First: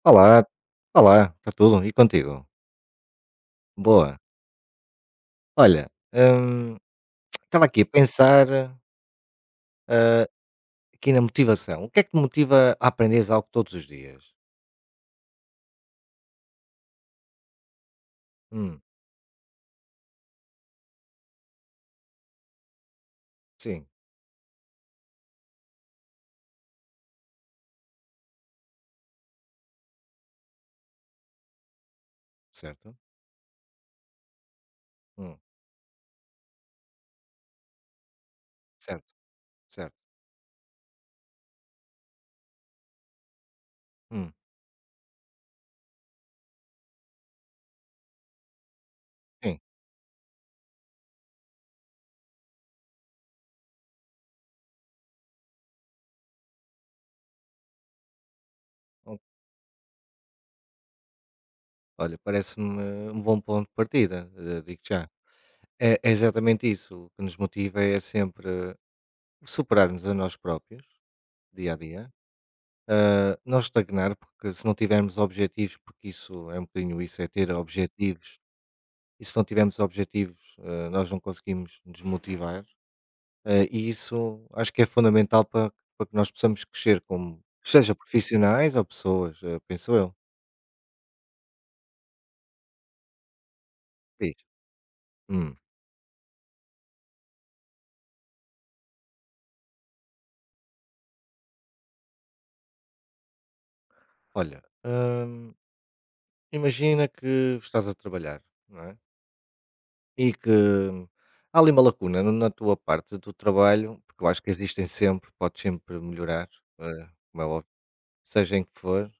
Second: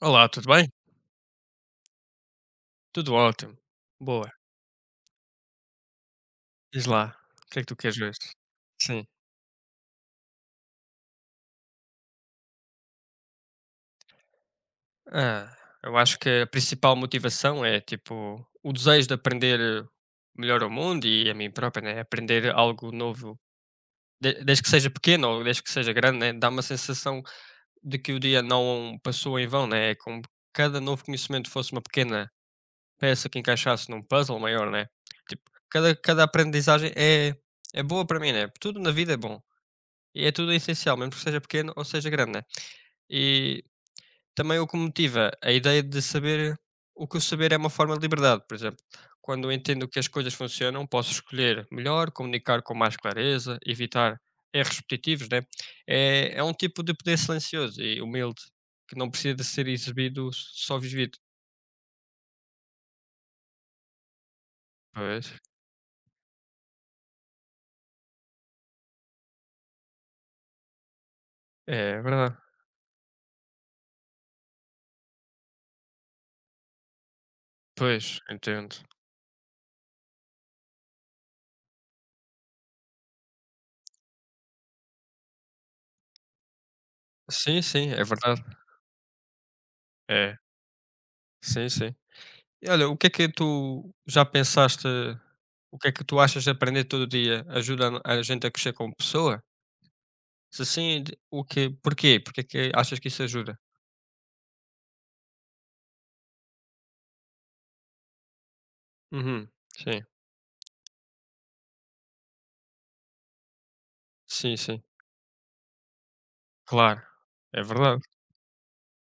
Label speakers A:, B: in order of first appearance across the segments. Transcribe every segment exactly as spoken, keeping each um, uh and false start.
A: Olá,
B: Olá,
A: tudo bem?
B: olá, está tudo? E contigo?
A: Tudo ótimo.
B: Boa.
A: Boa.
B: Olha, hum,
A: Diz lá, o que é
B: estava
A: que tu
B: aqui a
A: queres hoje?
B: pensar
A: Sim.
B: ah, aqui na motivação. O que é que te motiva a aprenderes algo todos os dias?
A: Ah, eu acho que a principal motivação é, tipo, o
B: Hum,
A: desejo de aprender melhor o mundo e a mim própria, né? Aprender algo novo,
B: sim,
A: de- desde que seja pequeno ou desde que seja grande, né? Dá uma sensação de que o dia não passou em vão, né? É como que cada novo conhecimento fosse uma pequena
B: certo.
A: peça que encaixasse num puzzle maior, né?
B: Hum,
A: Tipo, cada, cada aprendizagem é, é boa para mim, né? Tudo na
B: certo,
A: vida é bom.
B: certo.
A: E é tudo essencial, mesmo que seja pequeno ou seja grande, né? E
B: Hum,
A: também o que me motiva, a ideia de saber o que o saber é uma forma de liberdade, por exemplo. Quando eu
B: sim.
A: entendo que as coisas funcionam, posso escolher melhor, comunicar com mais clareza, evitar erros repetitivos, né? É, é um tipo de poder silencioso e humilde, que não
B: O-
A: precisa de ser exibido, só vivido.
B: Olha, parece-me um bom ponto de partida, eh, digo já.
A: Pois,
B: É, é exatamente isso. O que nos motiva é sempre superarmos a nós próprios, dia a
A: é
B: dia.
A: verdade.
B: ah, não estagnar, porque se não tivermos objetivos, porque isso é um bocadinho isso, é ter
A: Pois,
B: objetivos.
A: entendo.
B: E se não tivermos objetivos, eh, nós não conseguimos nos motivar. Eh, e isso acho que é fundamental para, para que nós possamos crescer como,
A: Sim, sim,
B: seja
A: é verdade.
B: profissionais ou pessoas, eh, penso eu.
A: É, sim, sim. E olha, o que é que tu já
B: Diz.
A: pensaste,
B: Hum,
A: o que é que tu achas de aprender todo dia ajuda a no- a gente a crescer como pessoa? Se sim, de- o que, porquê? Porque é que achas que isso ajuda?
B: olha, hum, imagina que estás a trabalhar, não é?
A: Uhum, sim,
B: E que há ali uma lacuna no- na tua parte do trabalho, porque eu acho que
A: sim, sim,
B: existem sempre, podes sempre melhorar,
A: claro,
B: eh, como é
A: é
B: óbvio,
A: verdade.
B: seja em que for,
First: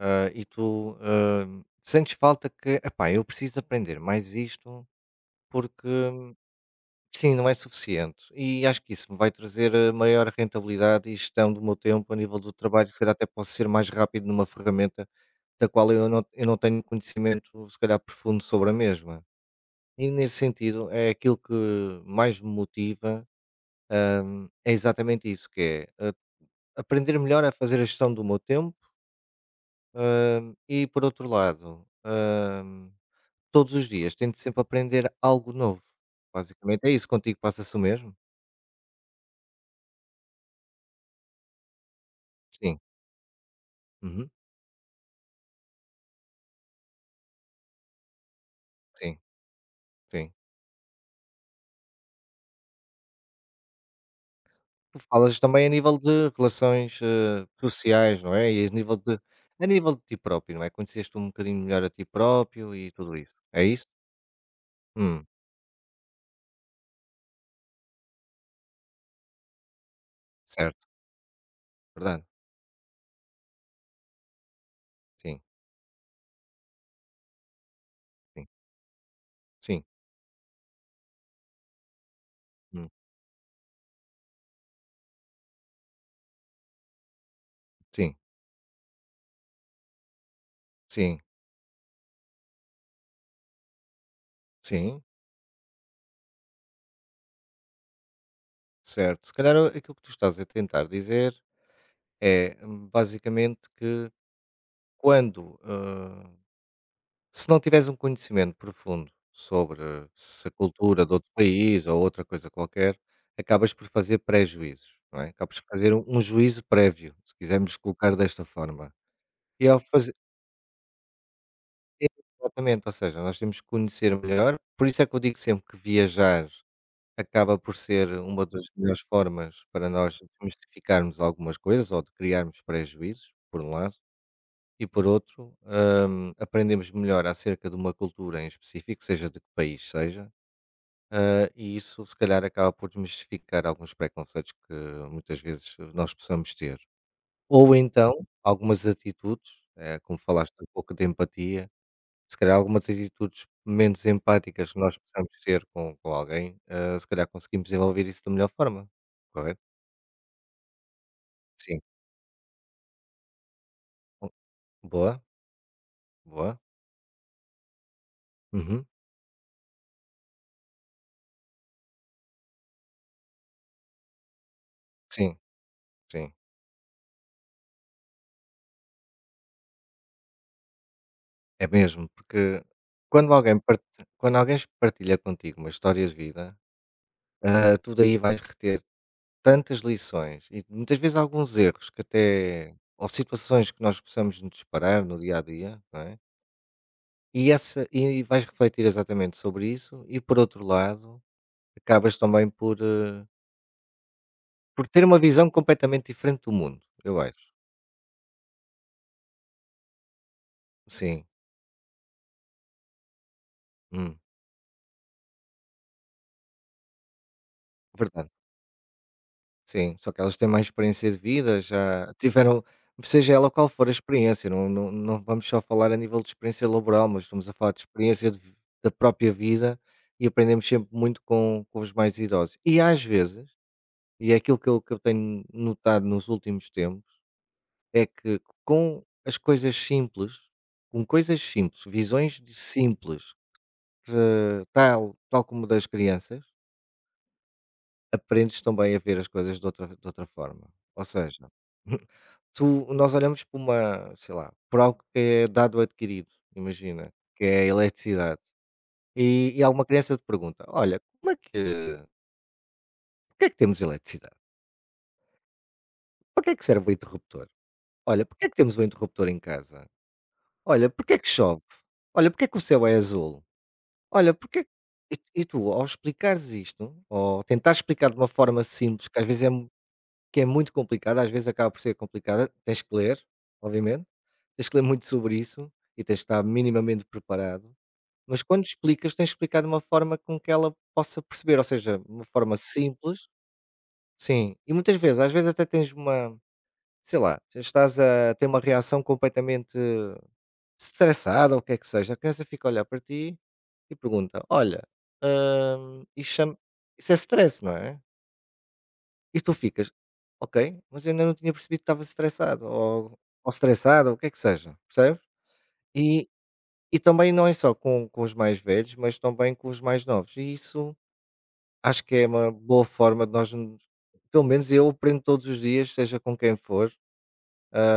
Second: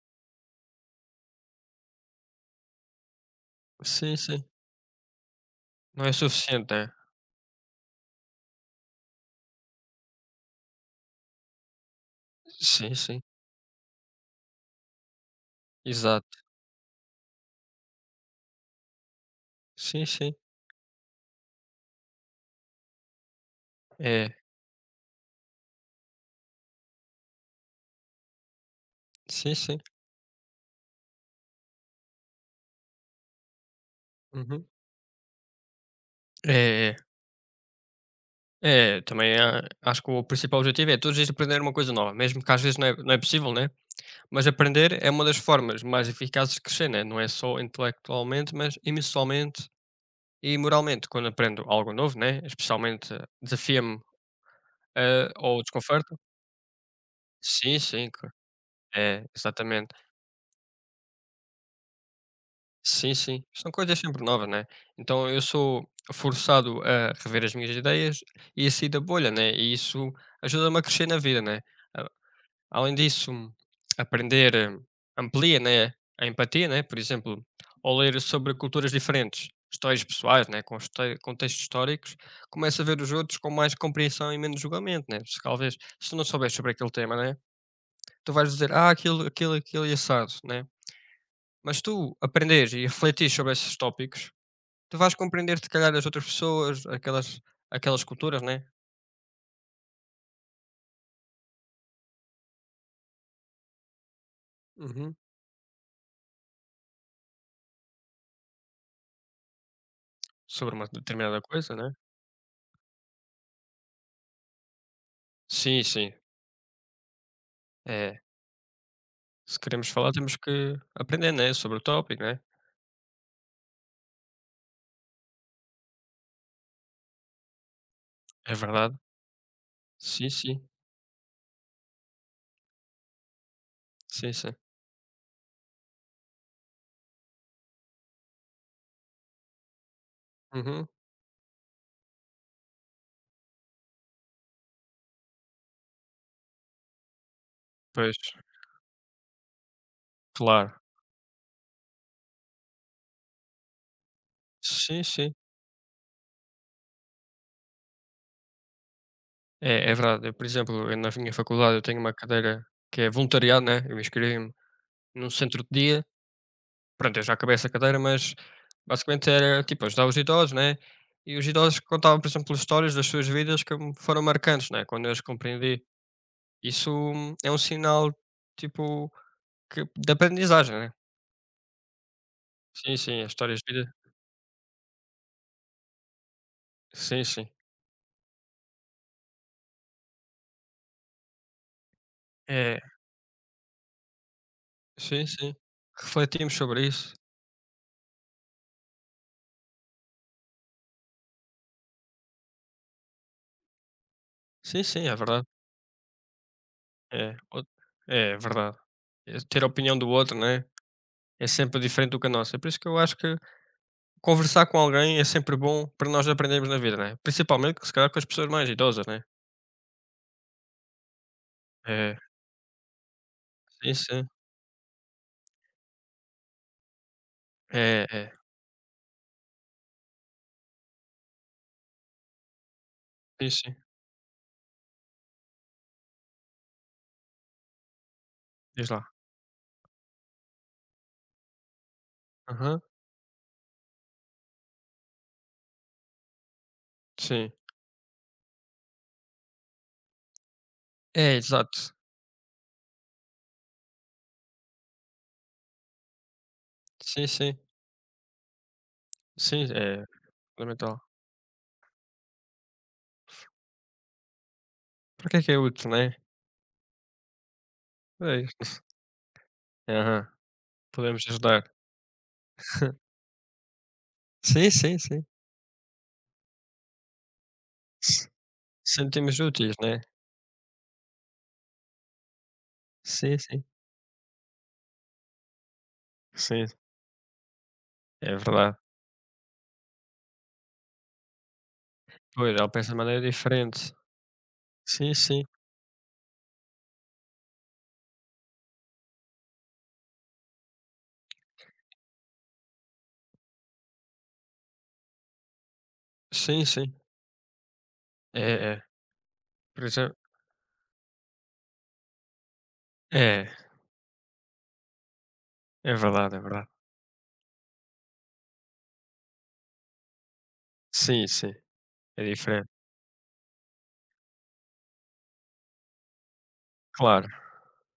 B: eh, e tu eh, sentes falta que, epá, eu preciso aprender
A: Sim,
B: mais
A: sim,
B: isto. Porque,
A: não é
B: hum,
A: suficiente, é?
B: sim, não é suficiente. E acho que isso me vai trazer, eh, maior rentabilidade e gestão do meu tempo a nível do trabalho,
A: Sim,
B: se calhar
A: sim,
B: até posso ser mais rápido numa ferramenta da qual eu não
A: exato,
B: eu não tenho conhecimento, se calhar, profundo sobre a mesma.
A: sim,
B: E
A: sim,
B: nesse sentido, é aquilo que mais me motiva,
A: é,
B: hum, é exatamente isso, que é, a aprender melhor a fazer a gestão do meu tempo,
A: sim, sim,
B: hum, e por outro lado, hum, todos os dias tento sempre
A: uhum.
B: aprender algo novo. Basicamente é
A: É, é.
B: isso, contigo passa-se o mesmo?
A: É, também ah, acho que o principal objetivo é todos os aprender uma coisa nova, mesmo que às vezes
B: Sim,
A: não é, não é possível, né?
B: uhum,
A: Mas aprender é uma das formas mais eficazes de crescer, né? Não é só intelectualmente, mas
B: sim,
A: emocionalmente
B: sim.
A: e moralmente. Quando aprendo algo novo, né? Especialmente eh, desafia-me
B: Tu
A: eh,
B: falas
A: ou
B: também a nível
A: desconforto.
B: de relações, eh,
A: Sim, sim,
B: sociais,
A: cla-
B: não é? E a nível de
A: é,
B: a nível
A: exatamente.
B: de ti próprio, não é? Conheceste um bocadinho melhor a ti próprio e
A: Sim,
B: tudo isso,
A: sim.
B: é
A: São
B: isso?
A: coisas sempre novas, né?
B: Hum,
A: Então eu sou forçado a rever as minhas ideias e a sair da bolha, né? E isso
B: certo,
A: ajuda-me a crescer na vida, né? Ah,
B: verdade.
A: além disso, aprender eh,
B: Sim,
A: amplia, né, a empatia, né? Por exemplo, ao ler
B: sim,
A: sobre culturas diferentes,
B: sim,
A: histórias pessoais, né, com histó- contextos históricos, começa a
B: hum,
A: ver os outros com mais compreensão e menos julgamento, né? Se talvez, se tu não souberes sobre aquele tema, né,
B: sim,
A: tu vais dizer, ah, aquilo, aquilo, aquilo e assado, né?
B: sim,
A: Mas tu aprenderes e refletires sobre esses tópicos, tu
B: sim,
A: vais compreender, se calhar, as outras pessoas, aquelas, aquelas culturas, né?
B: certo. Se calhar o- aquilo que tu estás a tentar dizer é, hum, basicamente que
A: Uhum.
B: quando, eh, Se não tiveres um conhecimento profundo sobre se a
A: Sobre uma
B: cultura de outro
A: determinada coisa,
B: país
A: né?
B: ou outra coisa qualquer, acabas por fazer pré-juízos, não é? Acabas por
A: Sim,
B: fazer um
A: sim.
B: um juízo prévio, se quisermos colocar
A: É,
B: desta forma.
A: se
B: E ao
A: queremos falar,
B: fazer
A: temos que aprender, né, sobre o tópico, né?
B: exatamente, ou seja, nós temos que conhecer melhor, por isso é que eu digo sempre que viajar acaba por ser uma
A: É
B: das
A: verdade.
B: melhores formas para nós
A: Sim, sim.
B: desmistificarmos algumas coisas ou de criarmos pré-juízos, por um lado.
A: Sim, sim.
B: E por outro, hum, aprendemos melhor acerca de uma cultura em específico, seja de que país seja,
A: Uhum.
B: eh, e isso se calhar acaba por desmistificar alguns preconceitos que muitas vezes nós possamos ter. Ou
A: Pois,
B: então, algumas atitudes, eh, como falaste um
A: claro.
B: pouco de empatia, se calhar algumas atitudes menos empáticas que nós
A: Sim,
B: possamos
A: sim.
B: ter com, com alguém, eh, se calhar conseguimos desenvolver isso da melhor forma, correto?
A: É é verdade. Eu, por exemplo, eu na minha faculdade
B: Sim.
A: eu tenho uma cadeira que é voluntariado, né, eu inscrevi-me
B: Boa,
A: num centro de dia.
B: boa.
A: Pronto, eu já acabei essa cadeira, mas
B: Uhum.
A: basicamente era, tipo, ajudar os idosos, né, e os idosos contavam, por exemplo, histórias das suas vidas que me foram marcantes, né, quando eu as
B: Sim,
A: compreendi.
B: sim.
A: Isso hum, é um sinal, tipo, que de aprendizagem, né.
B: É mesmo, porque
A: Sim, sim, as
B: quando alguém
A: histórias de
B: parti
A: vida.
B: quando alguém partilha contigo uma história de vida,
A: Sim, sim.
B: ah, tu daí vais reter tantas lições e muitas vezes alguns erros que até
A: É,
B: ou situações que nós possamos nos deparar no
A: sim,
B: dia a
A: sim.
B: dia, não é?
A: Refletimos sobre isso.
B: E essa e vais refletir exatamente sobre isso e por outro lado, acabas também por, eh,
A: Sim,
B: por ter
A: sim, é
B: uma
A: verdade.
B: visão completamente diferente do mundo, eu
A: É,
B: acho.
A: o- é verdade. É, ter a opinião do outro, né?
B: Sim,
A: É sempre diferente do que a nossa. É por isso que eu acho que
B: hum,
A: conversar com alguém é sempre bom para nós aprendermos na vida, né? Principalmente, se calhar, com as
B: verdade.
A: pessoas mais idosas, né?
B: Sim, só que elas têm mais experiência de vida, já
A: É,
B: tiveram seja ela qual for a
A: sim, sim.
B: experiência, não não não vamos só falar a nível de experiência laboral, mas estamos a falar de
A: É,
B: experiência
A: é.
B: de vi da própria vida e aprendemos sempre muito com com os mais idosos. E às vezes,
A: Sim, sim.
B: e é aquilo que eu que eu tenho notado nos últimos tempos, é que
A: Diz
B: com
A: lá.
B: as coisas simples, com coisas simples, visões de
A: Aham.
B: simples, que tal tal como das crianças,
A: Sim.
B: aprendes também a ver as coisas de outra de outra forma. Ou
A: É,
B: seja.
A: exato.
B: Tu nós olhamos para uma sei lá, por algo que é dado adquirido, imagina,
A: Sim,
B: que
A: sim.
B: é a eletricidade, e e
A: Sim,
B: alguma
A: é
B: criança te pergunta: "Olha,
A: fundamental.
B: como é que porque é que temos eletricidade?
A: Para que é que é útil, né?
B: Para que é que serve o interruptor? Olha,
A: É
B: porque é que
A: isso.
B: temos um interruptor em casa?
A: Aham.
B: Olha, porque é
A: Podemos
B: que chove?
A: ajudar.
B: Olha, porque é que o céu é azul? Olha, porque é
A: Sim,
B: que"
A: sim, sim.
B: e e tu ao explicares isto, ou tentar explicar de uma forma simples, que às
A: Cêntimos
B: vezes é
A: úteis, né?
B: que é muito complicada, às vezes acaba por ser complicada, tens que ler,
A: Sim, sim,
B: obviamente, tens que ler muito sobre isso e tens que estar
A: sim,
B: minimamente preparado,
A: é
B: mas quando
A: verdade.
B: explicas, tens que explicar de uma forma com que ela possa perceber, ou seja, de uma
A: Pois,
B: forma
A: ela pensa de
B: simples,
A: maneira diferente.
B: sim, e muitas
A: Sim,
B: vezes, às
A: sim,
B: vezes até tens uma, sei lá, estás a ter uma reação completamente estressada ou o que é que seja, a criança fica a olhar para ti e pergunta, olha, hum, isso, chama-
A: sim, sim.
B: isso é stress, não é?
A: É, é.
B: E tu
A: Por
B: ficas:
A: exemplo
B: "Ok, mas eu ainda não tinha percebido que estava estressado ou ou
A: é,
B: estressada", ou o que é que seja, percebes?
A: é
B: E
A: verdade, é verdade.
B: e também não é só com com os mais velhos, mas também com os mais novos. E isso
A: Sim, sim,
B: acho que
A: é
B: é uma
A: diferente,
B: boa forma de nós nos pelo menos eu aprendo todos os dias, seja com quem for,
A: claro.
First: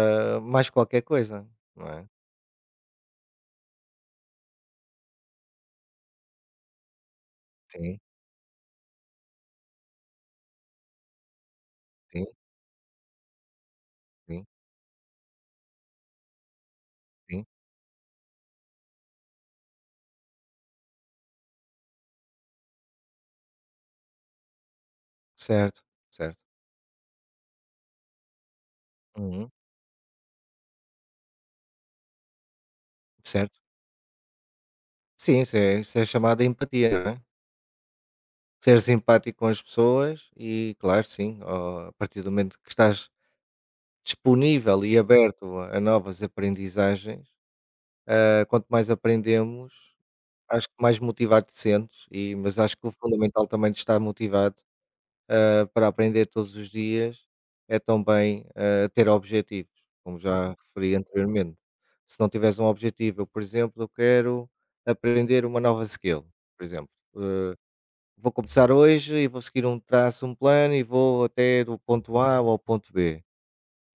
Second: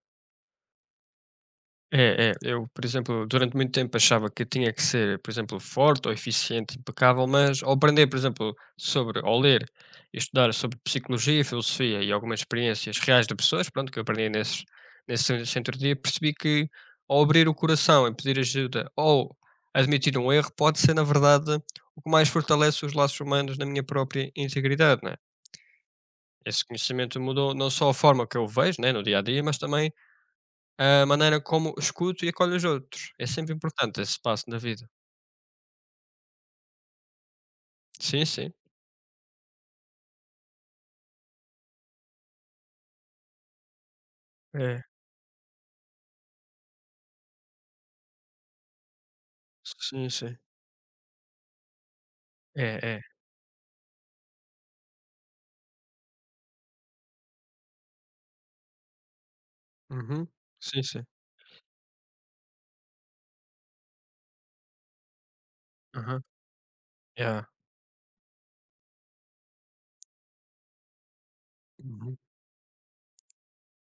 B: hã, mais qualquer coisa, não é?
A: É, é. Eu, por exemplo, durante muito tempo achava que tinha que ser, por exemplo, forte ou eficiente, impecável, mas ao
B: Sim,
A: aprender, por exemplo, sobre, ao ler e estudar sobre psicologia, filosofia e
B: sim,
A: algumas experiências reais de pessoas, pronto, que eu aprendi
B: sim,
A: nesses, nesse centro centro de dia, percebi que ao
B: sim.
A: abrir o coração e pedir ajuda ou admitir um erro, pode ser, na verdade, o que mais fortalece os laços humanos na minha própria integridade, né?
B: Certo, certo.
A: Esse conhecimento mudou não só a forma que eu vejo, né, no dia a dia,
B: Uhum,
A: mas também a maneira como escuto e acolho os outros, é sempre
B: certo.
A: importante esse passo na vida.
B: Sim, isso é isso é chamada empatia, não é?
A: Sim, sim.
B: Ser simpático com as pessoas e claro, sim, ó, a partir do momento que estás disponível
A: É.
B: e aberto a novas aprendizagens, eh, quanto mais aprendemos,
A: Sim, sim.
B: acho que mais motivado te sentes, e mas acho que o
A: É, é.
B: fundamental também de estar motivado, eh, para aprender todos os dias é também, eh, ter objetivos, como
A: Uhum.
B: já
A: Sim,
B: referi
A: sim.
B: anteriormente. Se não tiveres um objetivo, eu, por exemplo, eu quero aprender uma nova
A: Aham.
B: skill, por exemplo.
A: Yeah.
B: Vou começar hoje e vou seguir um traço, um plano e vou até do ponto
A: Uhum.
B: A ao ponto B.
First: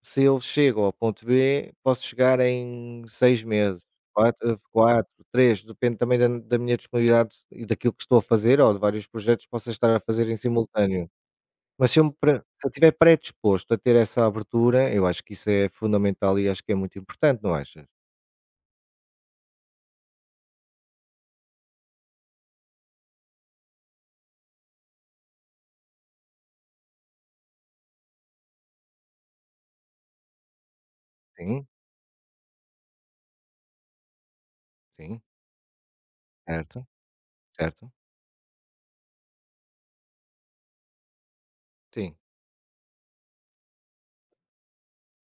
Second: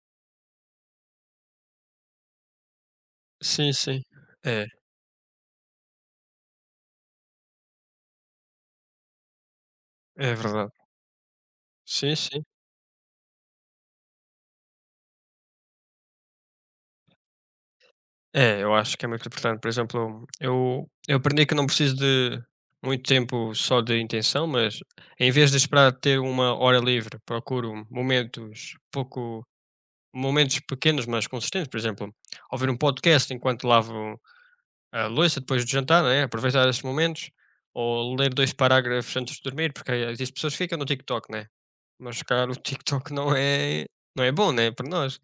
B: Se eu chego ao ponto B, posso chegar em seis
A: Sim,
B: meses,
A: sim.
B: quatro,
A: É,
B: 4, três, depende também da da minha disponibilidade e daquilo que estou a fazer ou de vários projetos que possa estar a fazer
A: é
B: em
A: verdade.
B: simultâneo. Mas se eu me
A: Sim,
B: pre
A: sim.
B: se eu estiver predisposto a ter essa abertura, eu acho que isso é fundamental e acho que é muito importante, não achas?
A: É, eu acho que é muito importante. Por exemplo, eu eu aprendi que não preciso de muito tempo só de intenção, mas em vez de esperar ter uma hora livre, procuro momentos pouco momentos pequenos, mas
B: Sim,
A: consistentes. Por exemplo, ouvir um podcast enquanto lavo a
B: sim,
A: louça depois de jantar, né? Aproveitar esses
B: certo,
A: momentos,
B: certo,
A: ou ler dois parágrafos antes de dormir, porque aí existem pessoas que ficam no TikTok, né?
B: sim.
A: Mas se calhar o TikTok não é não é bom, né, para nós.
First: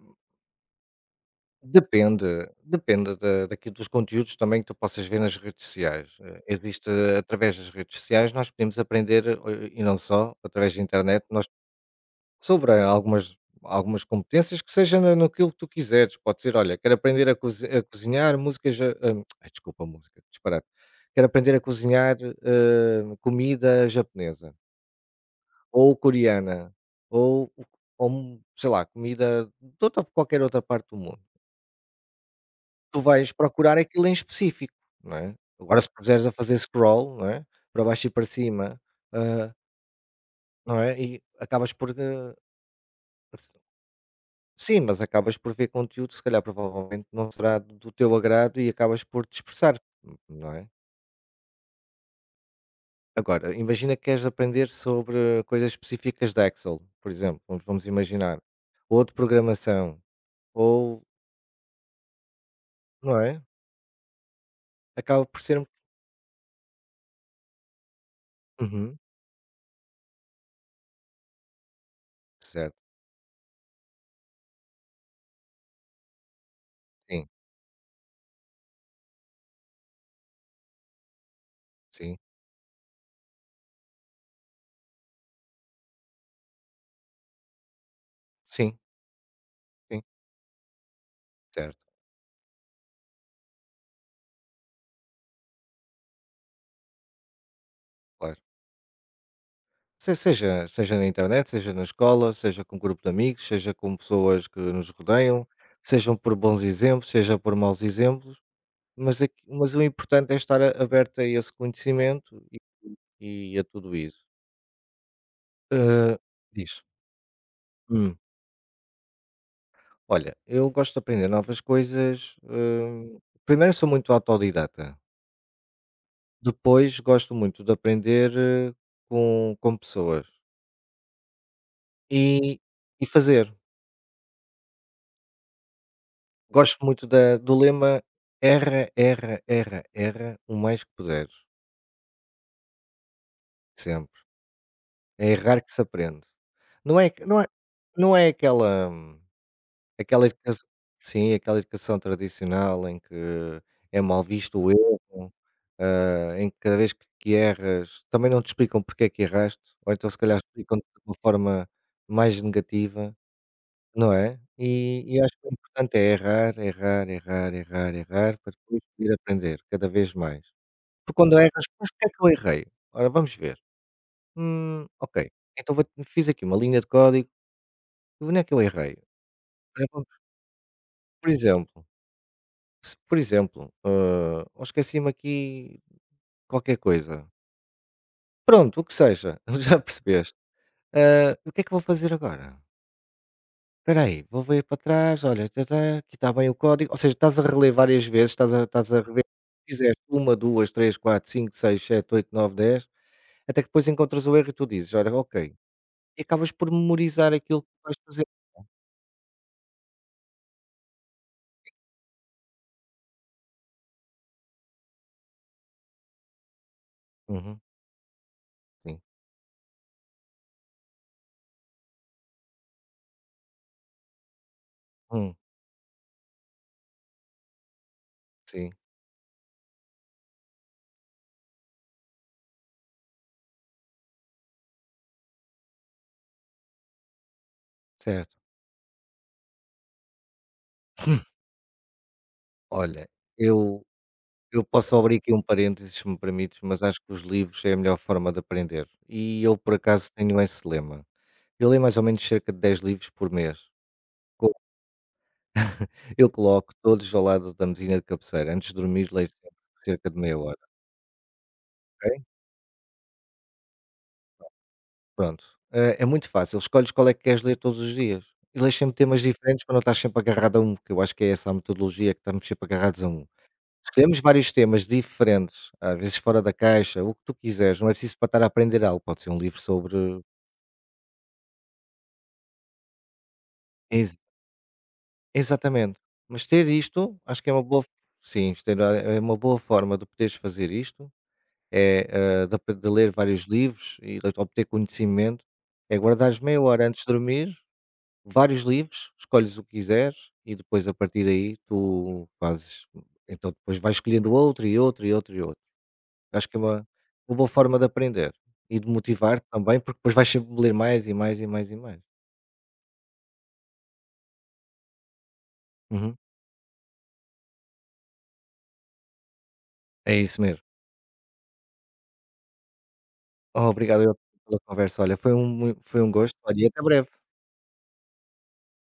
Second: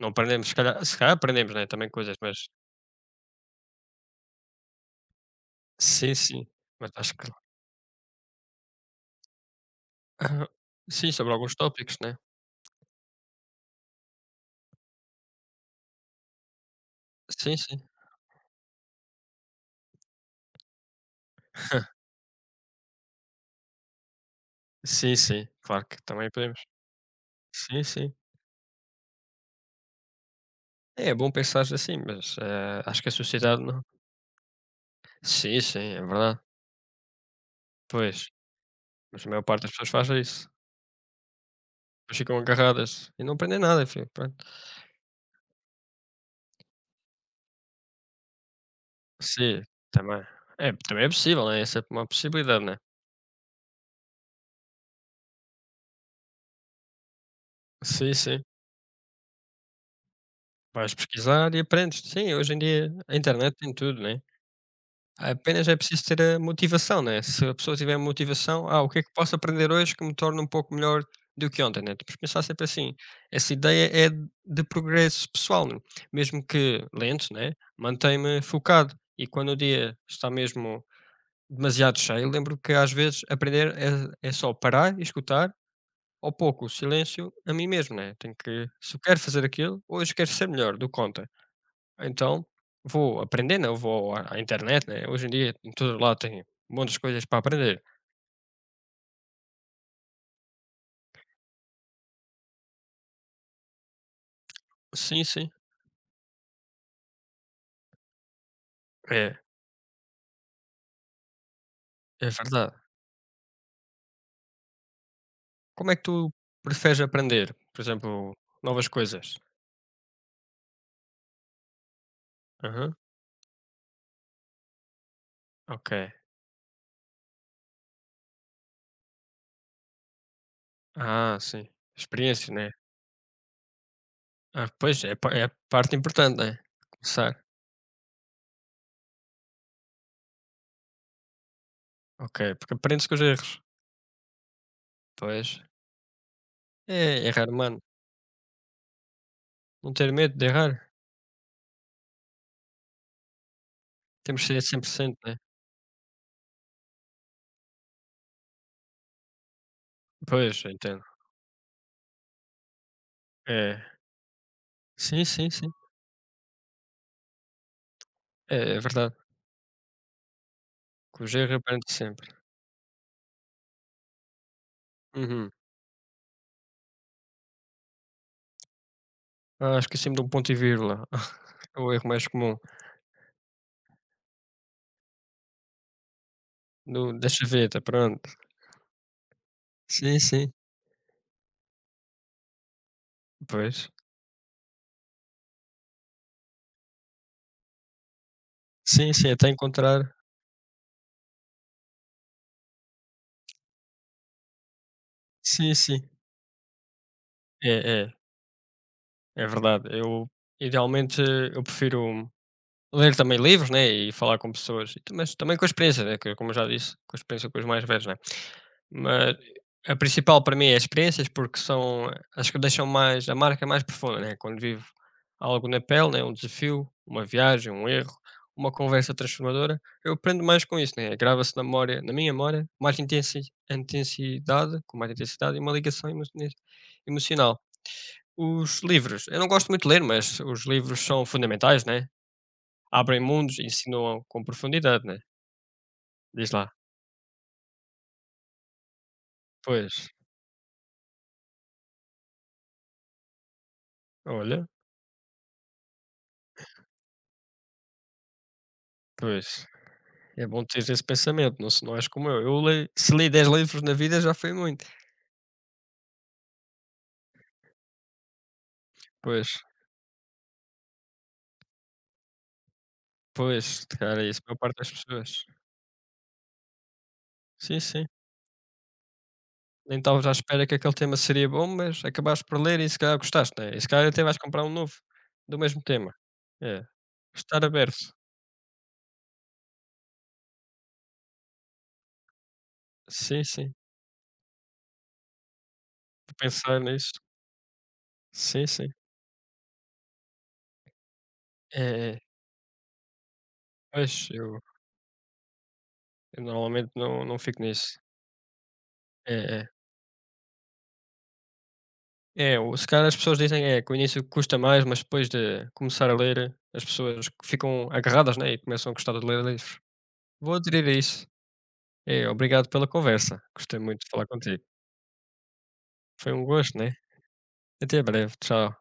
A: Não aprendemos, se calhar se calhar aprendemos, né, também coisas,
B: Depende,
A: mas
B: depende da daqui dos conteúdos também que tu possas ver nas redes sociais.
A: sim,
B: Eh,
A: sim,
B: existe
A: mas acho
B: eh,
A: que
B: através das redes sociais nós podemos aprender, eh, e não só, através da
A: sim,
B: internet,
A: sobre
B: nós
A: alguns tópicos, né?
B: sobre algumas algumas competências que seja na naquilo que tu quiseres. Pode ser: "Olha, quero aprender a
A: Sim,
B: cozi
A: sim.
B: a cozinhar músicas ja" hum, ai desculpa, música, que disparate. "Quero aprender a cozinhar, hã, comida japonesa,
A: Sim, sim, claro
B: ou
A: que também
B: coreana,
A: podemos.
B: ou
A: Sim,
B: ou,
A: sim.
B: sei lá, comida de outra qualquer outra parte do
A: É
B: mundo".
A: bom pensar assim, mas, eh,
B: Tu
A: acho que a
B: vais
A: sociedade
B: procurar
A: não
B: aquilo em específico, não é?
A: sim, sim,
B: Agora se
A: é
B: puseres a
A: verdade.
B: fazer scroll, não é? Para baixo e
A: Pois,
B: para cima,
A: mas a maior
B: hã,
A: parte das pessoas faz isso.
B: não é? E acabas por, hã,
A: Ficam agarradas e não aprendem nada, filho, pronto.
B: sim, mas acabas por ver conteúdo, se calhar provavelmente não será do teu agrado e acabas por te
A: Sim,
B: dispersar,
A: também.
B: não é?
A: É, também é possível, né, é sempre uma possibilidade, né.
B: Agora, imagina que queres aprender sobre coisas específicas da Excel, por exemplo, vamos vamos
A: Sim,
B: imaginar,
A: sim.
B: ou de programação,
A: Vais
B: ou
A: pesquisar e aprendes. Sim, hoje em dia a
B: não é?
A: internet tem tudo, né.
B: Acaba por ser um
A: Apenas é preciso ter a motivação, né. Se a pessoa tiver motivação: "Ah, o
B: uhum,
A: que é que posso aprender hoje que me torne um pouco melhor do que ontem", né. Temos que pensar sempre
B: certo,
A: assim. Essa ideia é de de progresso pessoal, né? Mesmo que
B: sim,
A: lento, né, mantém-me focado e quando o dia está mesmo demasiado
B: sim,
A: cheio, lembro que às vezes aprender é, é só parar e escutar ao pouco o silêncio a mim mesmo, né? Tenho que,
B: sim,
A: se eu quero fazer aquilo,
B: sim,
A: hoje quero ser melhor do que conta.
B: certo,
A: Então vou aprender, né? Eu vou à, à internet, né? Hoje em dia em todo lado tem montes de coisas para aprender.
B: claro. Se seja seja na internet, seja na escola, seja com um grupo de amigos, seja com pessoas que nos
A: Sim,
B: rodeiam,
A: sim,
B: sejam por bons exemplos, seja por maus exemplos, mas aqui
A: é,
B: mas o importante é estar a aberto a esse
A: é
B: conhecimento e
A: verdade.
B: e a tudo isso.
A: Como é que
B: Hã,
A: tu
B: Diz.
A: preferes aprender? Por exemplo,
B: hum,
A: novas coisas?
B: Olha, eu gosto de aprender novas coisas,
A: Aham,
B: hum, primeiro sou muito autodidata,
A: ok.
B: depois gosto muito de aprender, eh, com com pessoas
A: Ah, sim. Experiência,
B: e
A: né?
B: e fazer.
A: Ah, pois, é, pa- é a parte importante, né?
B: Gosto muito
A: Começar.
B: da do lema: "Erra, erra, erra, erra o mais que puderes",
A: Ok, porque aprendes com os erros.
B: sempre. É errar
A: Pois.
B: que se aprende. Não
A: É
B: é não é
A: errar mano.
B: não é aquela
A: Não ter
B: aquela
A: medo de
B: educa
A: errar.
B: sim, aquela educação tradicional em que é mal
A: Temos que
B: visto
A: ser
B: o
A: cem por cento
B: erro,
A: né.
B: ah, em que cada vez que que erras também não te explicam porque é que erraste, ou então se calhar
A: Pois, eu
B: explicam de
A: entendo.
B: uma forma mais negativa.
A: É.
B: Não é? E e
A: Sim,
B: acho que
A: sim,
B: o
A: sim.
B: importante é errar, errar, errar, errar, errar, para
A: É, é
B: depois poder
A: verdade.
B: aprender cada vez mais. Porque
A: Com os
B: quando
A: erros
B: erras:
A: aprende
B: "Mas porque é que
A: sempre.
B: eu errei? Ora, vamos ver. Hum, ok,
A: Uhum.
B: então vou fiz aqui uma linha de código, e onde é que eu errei?
A: Ah,
B: Olha, vamos"
A: esqueci-me de um ponto e vírgula.
B: por
A: É
B: exemplo,
A: o erro mais comum
B: se por exemplo, hã, "Oh, esqueci-me aqui qualquer
A: do
B: coisa",
A: da chaveta, pronto.
B: pronto, o que seja, já
A: Sim,
B: percebeste.
A: sim.
B: Hã, o que é que eu vou fazer agora?
A: Pois.
B: Espera aí, vou ver para trás, olha, tã-tã, aqui está bem o código. Ou seja, estás a relevar várias vezes, estás a, estás a
A: Sim,
B: rever.
A: sim, até
B: Fizeste
A: encontrar
B: uma, duas, três, quatro, cinco, seis, sete, oito, nove, dez, até que depois encontras o erro e tu dizes, olha, ok.
A: sim, sim.
B: E acabas por memorizar aquilo que vais
A: É, é.
B: fazer.
A: É verdade. Eu, idealmente, eu prefiro ler também livros, né, e falar com pessoas, e ta mas também com a experiência, né, que como eu já disse, com a experiência com
B: Uhum,
A: os mais velhos, né.
B: sim.
A: Mas a principal para mim é as experiências, porque são as que deixam mais a marca é mais profunda, né? Quando vivo
B: Hum,
A: algo na pele, né? Um desafio, uma viagem, um erro,
B: sim,
A: uma conversa transformadora, eu aprendo mais com isso, né? Grava-se na memória, na minha memória, mais intensi intensidade, com mais intensidade e uma ligação emo- ne- emocional.
B: certo.
A: Os livros, eu não gosto muito de ler, mas os livros são fundamentais, né?
B: Olha,
A: Abrem mundos e
B: eu,
A: ensinam com
B: eu posso
A: profundidade,
B: abrir
A: né?
B: aqui um parênteses, se me
A: Diz
B: permites,
A: lá.
B: mas acho que os livros é a melhor forma de aprender. E eu, por
A: Pois,
B: acaso, tenho esse lema. Eu leio mais ou menos cerca de dez livros por mês.
A: olha,
B: Eu coloco todos ao lado da mesinha de cabeceira. Antes de dormir, leio sempre
A: pois.
B: cerca de meia
A: É
B: hora,
A: bom ter esse pensamento, não se não és
B: ok?
A: como eu. Eu leio se li dez livros na vida já foi muito.
B: Pronto. Eh, é muito fácil. Escolhes qual é que queres ler todos os dias. E lês sempre temas
A: Pois,
B: diferentes para não estás sempre agarrado a um, porque eu acho que é essa a metodologia que estamos sempre agarrados a um.
A: pois, cara,
B: Escolhemos
A: calhar é isso, a
B: vários
A: maior parte
B: temas
A: das pessoas.
B: diferentes, às vezes fora da caixa, o que tu quiseres.
A: Sim,
B: Não é
A: sim.
B: preciso para estar a aprender algo. Pode ser um livro
A: Nem
B: sobre.
A: estavas à espera que aquele tema seria bom, mas acabaste por ler e se calhar gostaste, né, e se calhar
B: Ex-
A: até vais comprar um novo, do mesmo
B: Exatamente.
A: tema.
B: Mas ter
A: É,
B: isto, acho que é uma
A: estar
B: boa.
A: aberto.
B: Sim, isto era- é uma boa forma de poderes fazer isto. É, hã, de ape De ler
A: Sim,
B: vários
A: sim,
B: livros e de obter conhecimento, é
A: de
B: guardares meia
A: pensar
B: hora antes de
A: nisso.
B: dormir, vários
A: Sim, sim.
B: livros, escolhes o que quiseres e depois a partir daí
A: É, é.
B: tu fazes então depois vais
A: Pois,
B: escolhendo
A: eu
B: outro e outro e outro e outro.
A: eu
B: Acho que é uma
A: normalmente não
B: uma
A: não
B: boa
A: fico
B: forma de
A: nisso.
B: aprender e de
A: É,
B: motivar
A: é.
B: também, porque depois vais sempre ler mais e mais e mais e mais.
A: É, o se calhar as pessoas dizem, é, que o início custa mais, mas depois de começar a
B: Uhum.
A: ler, as pessoas ficam agarradas, né, e começam a gostar de ler livros.
B: É isso
A: Vou
B: mesmo.
A: aderir a isso. É, obrigado pela conversa.
B: Oh,
A: Gostei muito
B: obrigado
A: de
B: eu
A: falar
B: pela
A: contigo.
B: conversa, olha, foi um mui foi um
A: Foi
B: gosto,
A: um
B: olha, e
A: gosto,
B: até
A: né.
B: breve.
A: Até breve. Tchau.